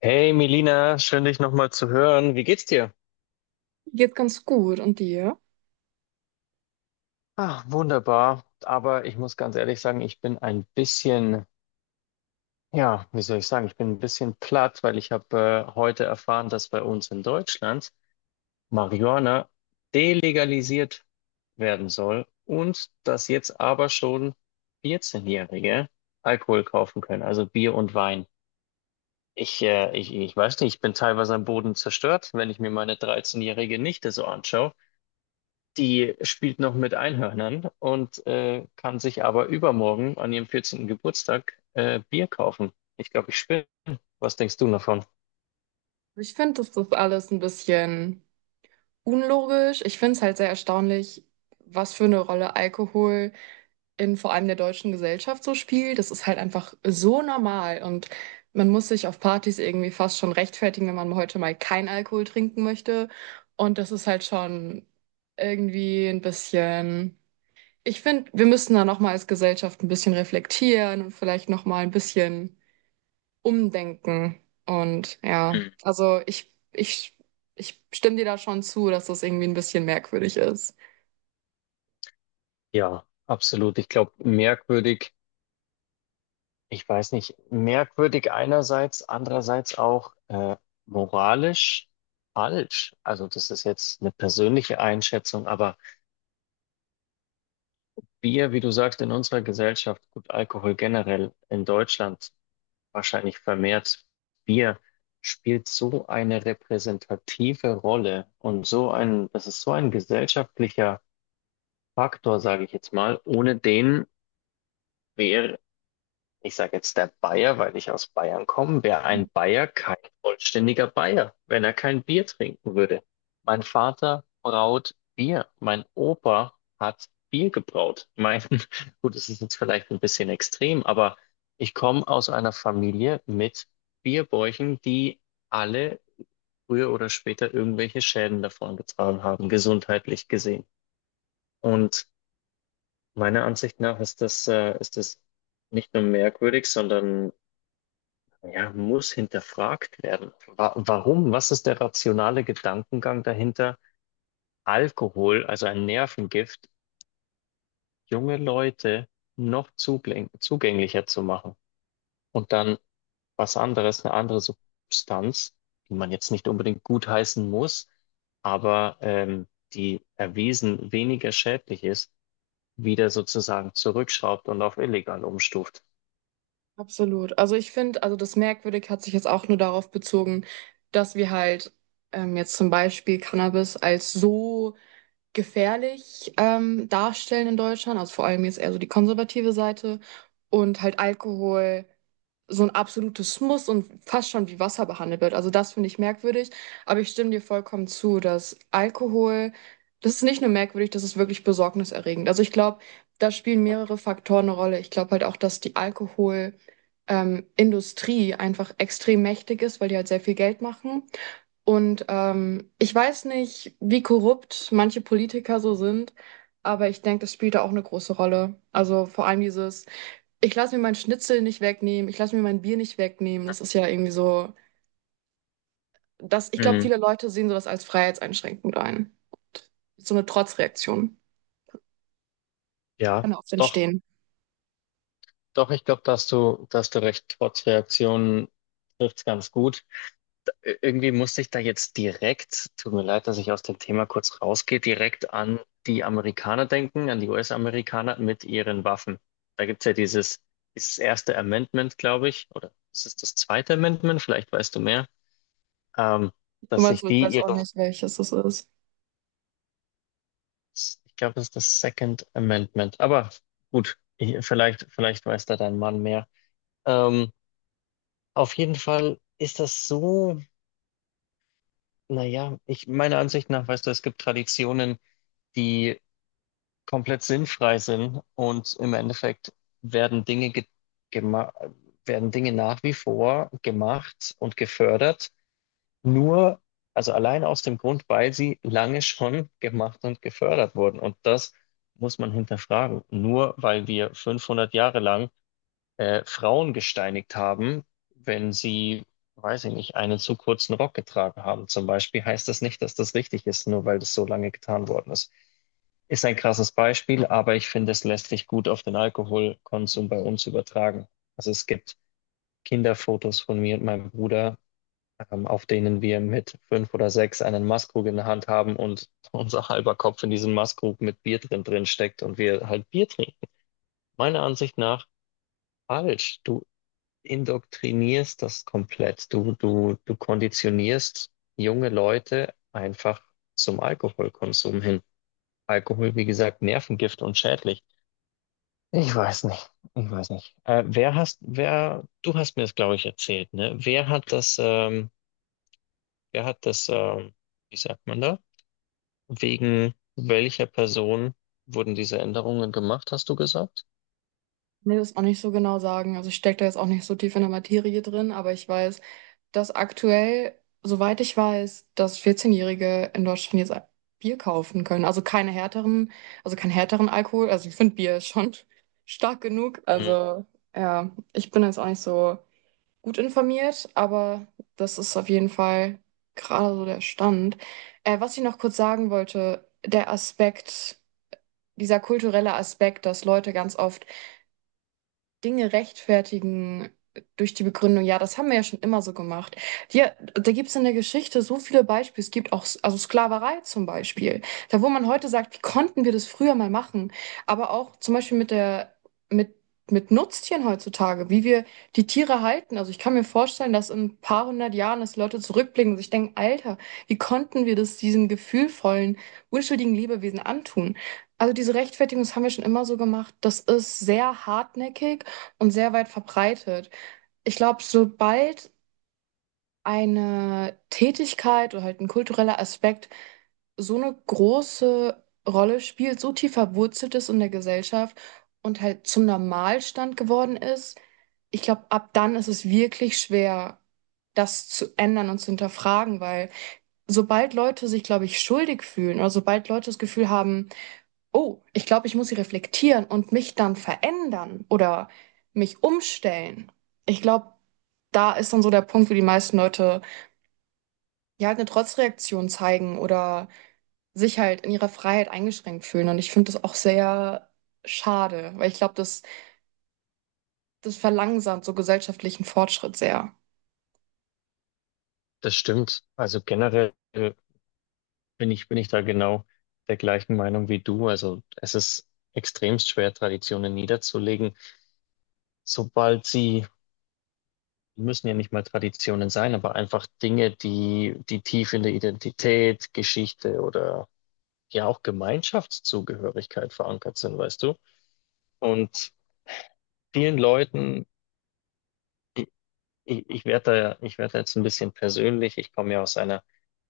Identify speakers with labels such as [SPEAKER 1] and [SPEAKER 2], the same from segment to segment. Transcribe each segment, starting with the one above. [SPEAKER 1] Hey Melina, schön dich nochmal zu hören. Wie geht's dir?
[SPEAKER 2] Geht ganz gut. Und dir?
[SPEAKER 1] Ah, wunderbar. Aber ich muss ganz ehrlich sagen, ich bin ein bisschen, ja, wie soll ich sagen, ich bin ein bisschen platt, weil ich habe heute erfahren, dass bei uns in Deutschland Marihuana delegalisiert werden soll und dass jetzt aber schon 14-Jährige Alkohol kaufen können, also Bier und Wein. Ich weiß nicht, ich bin teilweise am Boden zerstört, wenn ich mir meine 13-jährige Nichte so anschaue. Die spielt noch mit Einhörnern und kann sich aber übermorgen an ihrem 14. Geburtstag Bier kaufen. Ich glaube, ich spinne. Was denkst du davon?
[SPEAKER 2] Ich finde, das ist alles ein bisschen unlogisch. Ich finde es halt sehr erstaunlich, was für eine Rolle Alkohol in vor allem der deutschen Gesellschaft so spielt. Das ist halt einfach so normal und man muss sich auf Partys irgendwie fast schon rechtfertigen, wenn man heute mal kein Alkohol trinken möchte. Und das ist halt schon irgendwie ein bisschen. Ich finde, wir müssen da nochmal als Gesellschaft ein bisschen reflektieren und vielleicht nochmal ein bisschen umdenken. Und ja,
[SPEAKER 1] Hm.
[SPEAKER 2] also ich stimme dir da schon zu, dass das irgendwie ein bisschen merkwürdig ist.
[SPEAKER 1] Ja, absolut. Ich glaube, merkwürdig, ich weiß nicht, merkwürdig einerseits, andererseits auch moralisch falsch. Also das ist jetzt eine persönliche Einschätzung, aber wir, wie du sagst, in unserer Gesellschaft, gut, Alkohol generell in Deutschland wahrscheinlich vermehrt Bier, spielt so eine repräsentative Rolle und so ein, das ist so ein gesellschaftlicher Faktor, sage ich jetzt mal, ohne den wäre ich sage jetzt der Bayer, weil ich aus Bayern komme. Wäre ein
[SPEAKER 2] Mhm.
[SPEAKER 1] Bayer kein vollständiger Bayer, wenn er kein Bier trinken würde. Mein Vater braut Bier. Mein Opa hat Bier gebraut. Mein, gut, das ist jetzt vielleicht ein bisschen extrem, aber ich komme aus einer Familie mit Bierbäuchen, die alle früher oder später irgendwelche Schäden davon getragen haben, gesundheitlich gesehen. Und meiner Ansicht nach ist das nicht nur merkwürdig, sondern ja, muss hinterfragt werden. Wa warum? Was ist der rationale Gedankengang dahinter, Alkohol, also ein Nervengift, junge Leute noch zugänglicher zu machen? Und dann was anderes, eine andere Substanz, die man jetzt nicht unbedingt gutheißen muss, aber die erwiesen weniger schädlich ist, wieder sozusagen zurückschraubt und auf illegal umstuft.
[SPEAKER 2] Absolut. Also ich finde, also das merkwürdig hat sich jetzt auch nur darauf bezogen, dass wir halt jetzt zum Beispiel Cannabis als so gefährlich darstellen in Deutschland, also vor allem jetzt eher so die konservative Seite und halt Alkohol so ein absolutes Muss und fast schon wie Wasser behandelt wird. Also, das finde ich merkwürdig, aber ich stimme dir vollkommen zu, dass Alkohol, das ist nicht nur merkwürdig, das ist wirklich besorgniserregend. Also, ich glaube, da spielen mehrere Faktoren eine Rolle. Ich glaube halt auch, dass die Alkohol Industrie einfach extrem mächtig ist, weil die halt sehr viel Geld machen. Und ich weiß nicht, wie korrupt manche Politiker so sind, aber ich denke, das spielt da auch eine große Rolle. Also, vor allem dieses: ich lasse mir mein Schnitzel nicht wegnehmen, ich lasse mir mein Bier nicht wegnehmen. Das ist ja irgendwie so, das, ich glaube,
[SPEAKER 1] Mhm.
[SPEAKER 2] viele Leute sehen sowas als freiheitseinschränkend ein. So eine Trotzreaktion
[SPEAKER 1] Ja,
[SPEAKER 2] kann oft
[SPEAKER 1] doch.
[SPEAKER 2] entstehen.
[SPEAKER 1] Doch, ich glaube, da hast du recht. Trotz Reaktionen trifft's ganz gut. Irgendwie musste ich da jetzt direkt, tut mir leid, dass ich aus dem Thema kurz rausgehe, direkt an die Amerikaner denken, an die US-Amerikaner mit ihren Waffen. Da gibt's ja dieses erste Amendment, glaube ich, oder ist es das zweite Amendment? Vielleicht weißt du mehr, ähm,
[SPEAKER 2] Du
[SPEAKER 1] dass
[SPEAKER 2] meinst,
[SPEAKER 1] sich
[SPEAKER 2] so, ich
[SPEAKER 1] die
[SPEAKER 2] weiß auch
[SPEAKER 1] ihre,
[SPEAKER 2] nicht, welches das ist.
[SPEAKER 1] ich glaube, das ist das Second Amendment. Aber gut, ich, vielleicht weiß da dein Mann mehr. Ähm, auf jeden Fall ist das so. Naja, ich meiner Ansicht nach, weißt du, es gibt Traditionen, die komplett sinnfrei sind und im Endeffekt werden Dinge ge gema- werden Dinge nach wie vor gemacht und gefördert, nur, also allein aus dem Grund, weil sie lange schon gemacht und gefördert wurden. Und das muss man hinterfragen. Nur weil wir 500 Jahre lang Frauen gesteinigt haben, wenn sie, weiß ich nicht, einen zu kurzen Rock getragen haben. Zum Beispiel heißt das nicht, dass das richtig ist, nur weil das so lange getan worden ist. Ist ein krasses Beispiel, aber ich finde, es lässt sich gut auf den Alkoholkonsum bei uns übertragen. Also es gibt Kinderfotos von mir und meinem Bruder, auf denen wir mit fünf oder sechs einen Maßkrug in der Hand haben und unser halber Kopf in diesem Maßkrug mit Bier drin steckt und wir halt Bier trinken. Meiner Ansicht nach falsch. Du indoktrinierst das komplett. Du konditionierst junge Leute einfach zum Alkoholkonsum hin. Alkohol, wie gesagt, Nervengift und schädlich. Ich weiß nicht. Ich weiß nicht. Du hast mir das, glaube ich, erzählt, ne? Wer hat das, ähm, wie sagt man da? Wegen welcher Person wurden diese Änderungen gemacht, hast du gesagt?
[SPEAKER 2] Nee, das auch nicht so genau sagen. Also ich stecke da jetzt auch nicht so tief in der Materie drin, aber ich weiß, dass aktuell, soweit ich weiß, dass 14-Jährige in Deutschland jetzt Bier kaufen können. Also keine härteren, also keinen härteren Alkohol. Also ich finde Bier ist schon stark genug.
[SPEAKER 1] Mhm.
[SPEAKER 2] Also ja, ich bin jetzt auch nicht so gut informiert, aber das ist auf jeden Fall gerade so der Stand. Was ich noch kurz sagen wollte, der Aspekt, dieser kulturelle Aspekt, dass Leute ganz oft Dinge rechtfertigen durch die Begründung, ja, das haben wir ja schon immer so gemacht. Ja, da gibt es in der Geschichte so viele Beispiele. Es gibt auch, also Sklaverei zum Beispiel, da wo man heute sagt, wie konnten wir das früher mal machen? Aber auch zum Beispiel mit, mit Nutztieren heutzutage, wie wir die Tiere halten. Also ich kann mir vorstellen, dass in ein paar hundert Jahren, dass Leute zurückblicken und sich denken, Alter, wie konnten wir das diesen gefühlvollen, unschuldigen Lebewesen antun? Also diese Rechtfertigung, das haben wir schon immer so gemacht. Das ist sehr hartnäckig und sehr weit verbreitet. Ich glaube, sobald eine Tätigkeit oder halt ein kultureller Aspekt so eine große Rolle spielt, so tief verwurzelt ist in der Gesellschaft und halt zum Normalstand geworden ist, ich glaube, ab dann ist es wirklich schwer, das zu ändern und zu hinterfragen, weil sobald Leute sich, glaube ich, schuldig fühlen oder sobald Leute das Gefühl haben, oh, ich glaube, ich muss sie reflektieren und mich dann verändern oder mich umstellen. Ich glaube, da ist dann so der Punkt, wo die meisten Leute ja halt eine Trotzreaktion zeigen oder sich halt in ihrer Freiheit eingeschränkt fühlen. Und ich finde das auch sehr schade, weil ich glaube, das verlangsamt so gesellschaftlichen Fortschritt sehr.
[SPEAKER 1] Das stimmt. Also generell bin ich da genau der gleichen Meinung wie du. Also es ist extremst schwer, Traditionen niederzulegen, sobald sie, müssen ja nicht mal Traditionen sein, aber einfach Dinge, die tief in der Identität, Geschichte oder ja auch Gemeinschaftszugehörigkeit verankert sind, weißt du? Und vielen Leuten, ich, ich werde jetzt ein bisschen persönlich, ich komme ja aus einer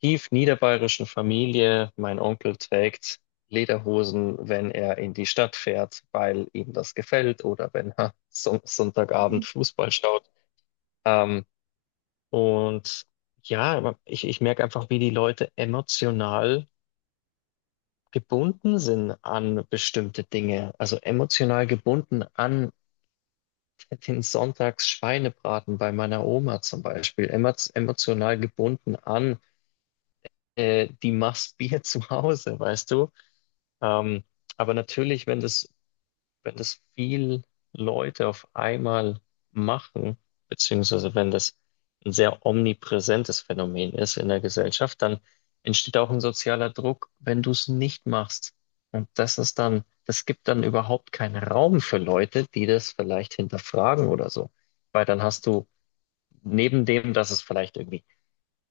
[SPEAKER 1] tief niederbayerischen Familie. Mein Onkel trägt Lederhosen, wenn er in die Stadt fährt, weil ihm das gefällt oder wenn er Sonntagabend Fußball schaut. Ähm, und ja, ich merke einfach, wie die Leute emotional gebunden sind an bestimmte Dinge. Also emotional gebunden an den Sonntagsschweinebraten bei meiner Oma zum Beispiel. Emotional gebunden an die Maß Bier zu Hause, weißt du? Ähm, aber natürlich, wenn das, viel Leute auf einmal machen, beziehungsweise wenn das ein sehr omnipräsentes Phänomen ist in der Gesellschaft, dann entsteht auch ein sozialer Druck, wenn du es nicht machst. Und das ist dann, das gibt dann überhaupt keinen Raum für Leute, die das vielleicht hinterfragen oder so. Weil dann hast du neben dem, dass es vielleicht irgendwie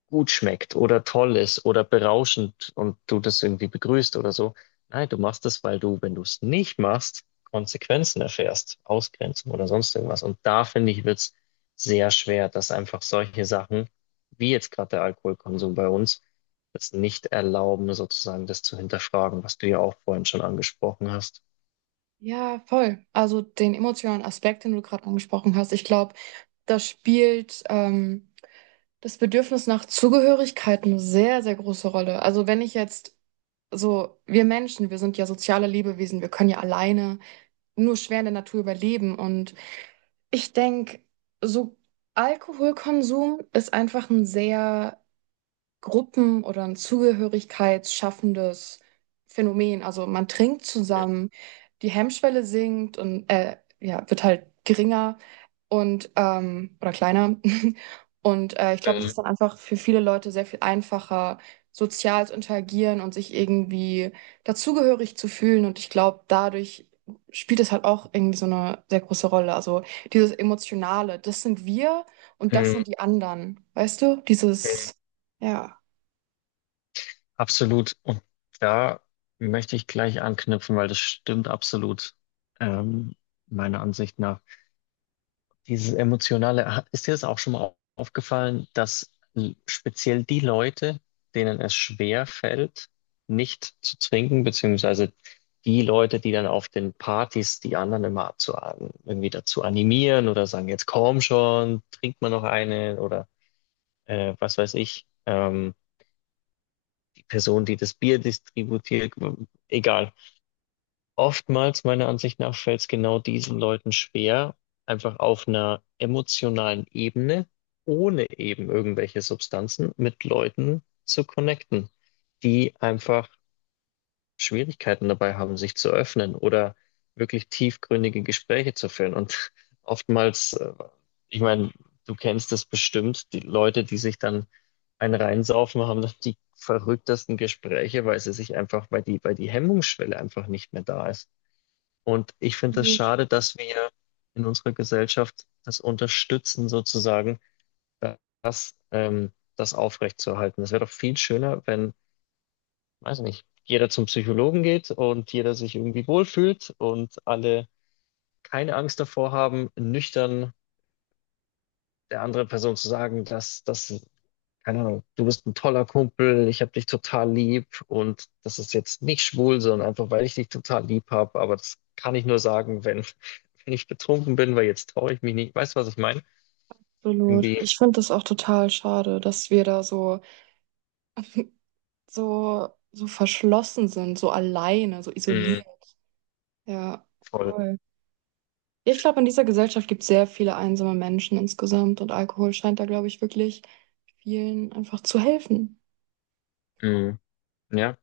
[SPEAKER 1] gut schmeckt oder toll ist oder berauschend und du das irgendwie begrüßt oder so. Nein, du machst das weil du, wenn du es nicht machst, Konsequenzen erfährst, Ausgrenzung oder sonst irgendwas. Und da finde ich, wird's sehr schwer, dass einfach solche Sachen, wie jetzt gerade der Alkoholkonsum bei uns, das nicht erlauben, sozusagen das zu hinterfragen, was du ja auch vorhin schon angesprochen hast.
[SPEAKER 2] Ja, voll. Also den emotionalen Aspekt, den du gerade angesprochen hast, ich glaube, das spielt, das Bedürfnis nach Zugehörigkeit, eine sehr, sehr große Rolle. Also wenn ich jetzt so, wir Menschen, wir sind ja soziale Lebewesen, wir können ja alleine nur schwer in der Natur überleben. Und ich denke, so Alkoholkonsum ist einfach ein sehr Gruppen- oder ein zugehörigkeitsschaffendes Phänomen. Also man trinkt zusammen, die Hemmschwelle sinkt und ja, wird halt geringer und oder kleiner. Und ich glaube, es
[SPEAKER 1] Mhm.
[SPEAKER 2] ist dann einfach für viele Leute sehr viel einfacher, sozial zu interagieren und sich irgendwie dazugehörig zu fühlen. Und ich glaube, dadurch spielt es halt auch irgendwie so eine sehr große Rolle. Also dieses Emotionale, das sind wir und das
[SPEAKER 1] Mhm.
[SPEAKER 2] sind die anderen. Weißt du? Dieses, ja.
[SPEAKER 1] Absolut. Und da möchte ich gleich anknüpfen, weil das stimmt absolut, ähm, meiner Ansicht nach. Dieses Emotionale, ist dir das auch schon mal aufgefallen, dass speziell die Leute, denen es schwer fällt, nicht zu trinken, beziehungsweise die Leute, die dann auf den Partys die anderen immer abzu irgendwie dazu animieren oder sagen, jetzt komm schon, trink mal noch eine oder was weiß ich. Person, die das Bier distributiert, egal. Oftmals, meiner Ansicht nach, fällt es genau diesen Leuten schwer, einfach auf einer emotionalen Ebene, ohne eben irgendwelche Substanzen, mit Leuten zu connecten, die einfach Schwierigkeiten dabei haben, sich zu öffnen oder wirklich tiefgründige Gespräche zu führen. Und oftmals, ich meine, du kennst es bestimmt, die Leute, die sich dann einen reinsaufen, haben dann die verrücktesten Gespräche, weil sie sich einfach, weil die Hemmungsschwelle einfach nicht mehr da ist. Und ich finde es
[SPEAKER 2] Absolut,
[SPEAKER 1] schade, dass wir in unserer Gesellschaft das unterstützen, sozusagen, das aufrechtzuerhalten. Es wäre doch viel schöner, wenn weiß nicht, jeder zum Psychologen geht und jeder sich irgendwie wohlfühlt und alle keine Angst davor haben, nüchtern der anderen Person zu sagen, dass das, keine Ahnung, du bist ein toller Kumpel, ich habe dich total lieb und das ist jetzt nicht schwul, sondern einfach, weil ich dich total lieb habe, aber das kann ich nur sagen, wenn, wenn ich betrunken bin, weil jetzt traue ich mich nicht. Weißt du, was ich meine?
[SPEAKER 2] absolut.
[SPEAKER 1] Irgendwie,
[SPEAKER 2] Ich finde das auch total schade, dass wir da so, so, so verschlossen sind, so alleine, so
[SPEAKER 1] mm,
[SPEAKER 2] isoliert. Ja,
[SPEAKER 1] voll.
[SPEAKER 2] voll. Ich glaube, in dieser Gesellschaft gibt es sehr viele einsame Menschen insgesamt und Alkohol scheint da, glaube ich, wirklich vielen einfach zu helfen.
[SPEAKER 1] Mm, ja,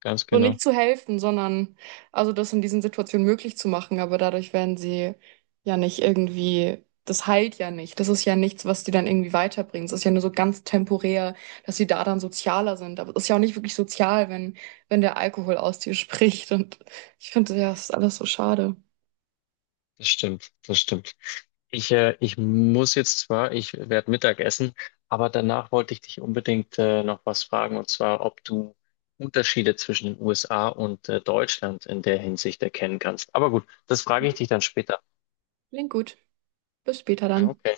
[SPEAKER 1] ganz
[SPEAKER 2] So
[SPEAKER 1] genau.
[SPEAKER 2] nicht zu helfen, sondern also das in diesen Situationen möglich zu machen, aber dadurch werden sie ja nicht irgendwie, das heilt ja nicht. Das ist ja nichts, was die dann irgendwie weiterbringt. Es ist ja nur so ganz temporär, dass sie da dann sozialer sind. Aber es ist ja auch nicht wirklich sozial, wenn, wenn der Alkohol aus dir spricht. Und ich finde, ja, es ist alles so schade.
[SPEAKER 1] Das stimmt, das stimmt. Ich muss jetzt zwar, ich werde Mittag essen, aber danach wollte ich dich unbedingt noch was fragen, und zwar, ob du Unterschiede zwischen den USA und Deutschland in der Hinsicht erkennen kannst. Aber gut, das frage ich
[SPEAKER 2] Mhm.
[SPEAKER 1] dich dann später.
[SPEAKER 2] Klingt gut. Bis später dann.
[SPEAKER 1] Okay.